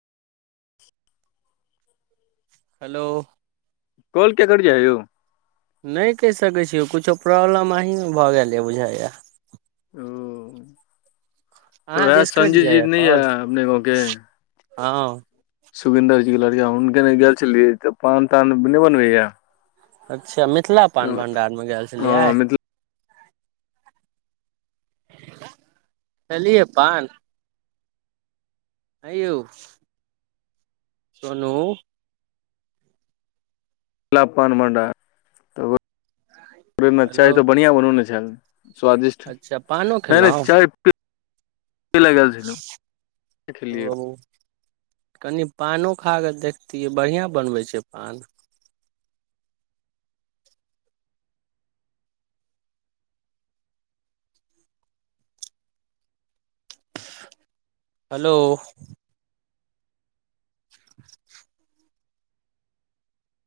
Hello. Call क्य cut जायौ। नय कइ सकै छीयौ कुछो प्रॉब्लम अहीँ भ गेलै बुझाएआ। ओ। तऽ अहाँ उएह दिस कइट संजय जी जाइया नहि कॉल। यऽ अपने हँ। सुखिंन्दर जी के लड़िया हुनगर गेल छलियै त पान तान नो बनबे या। अच्छा मिथिला पान भंडार मे गेल छलियै। हँ मिथिला खैलियै पान। अय यौ, सोनू, गुला पानमभण्डार तओ हेलो चाय त बढ़िआँ बनने छल। स्वादिष्ट अच्छा पानो नय नय खेलहुँ चाय, [unintelligible] देखलिय। ओ कनि पानो खा क देखतियै बड़िया बनबै छै पान। हेलो।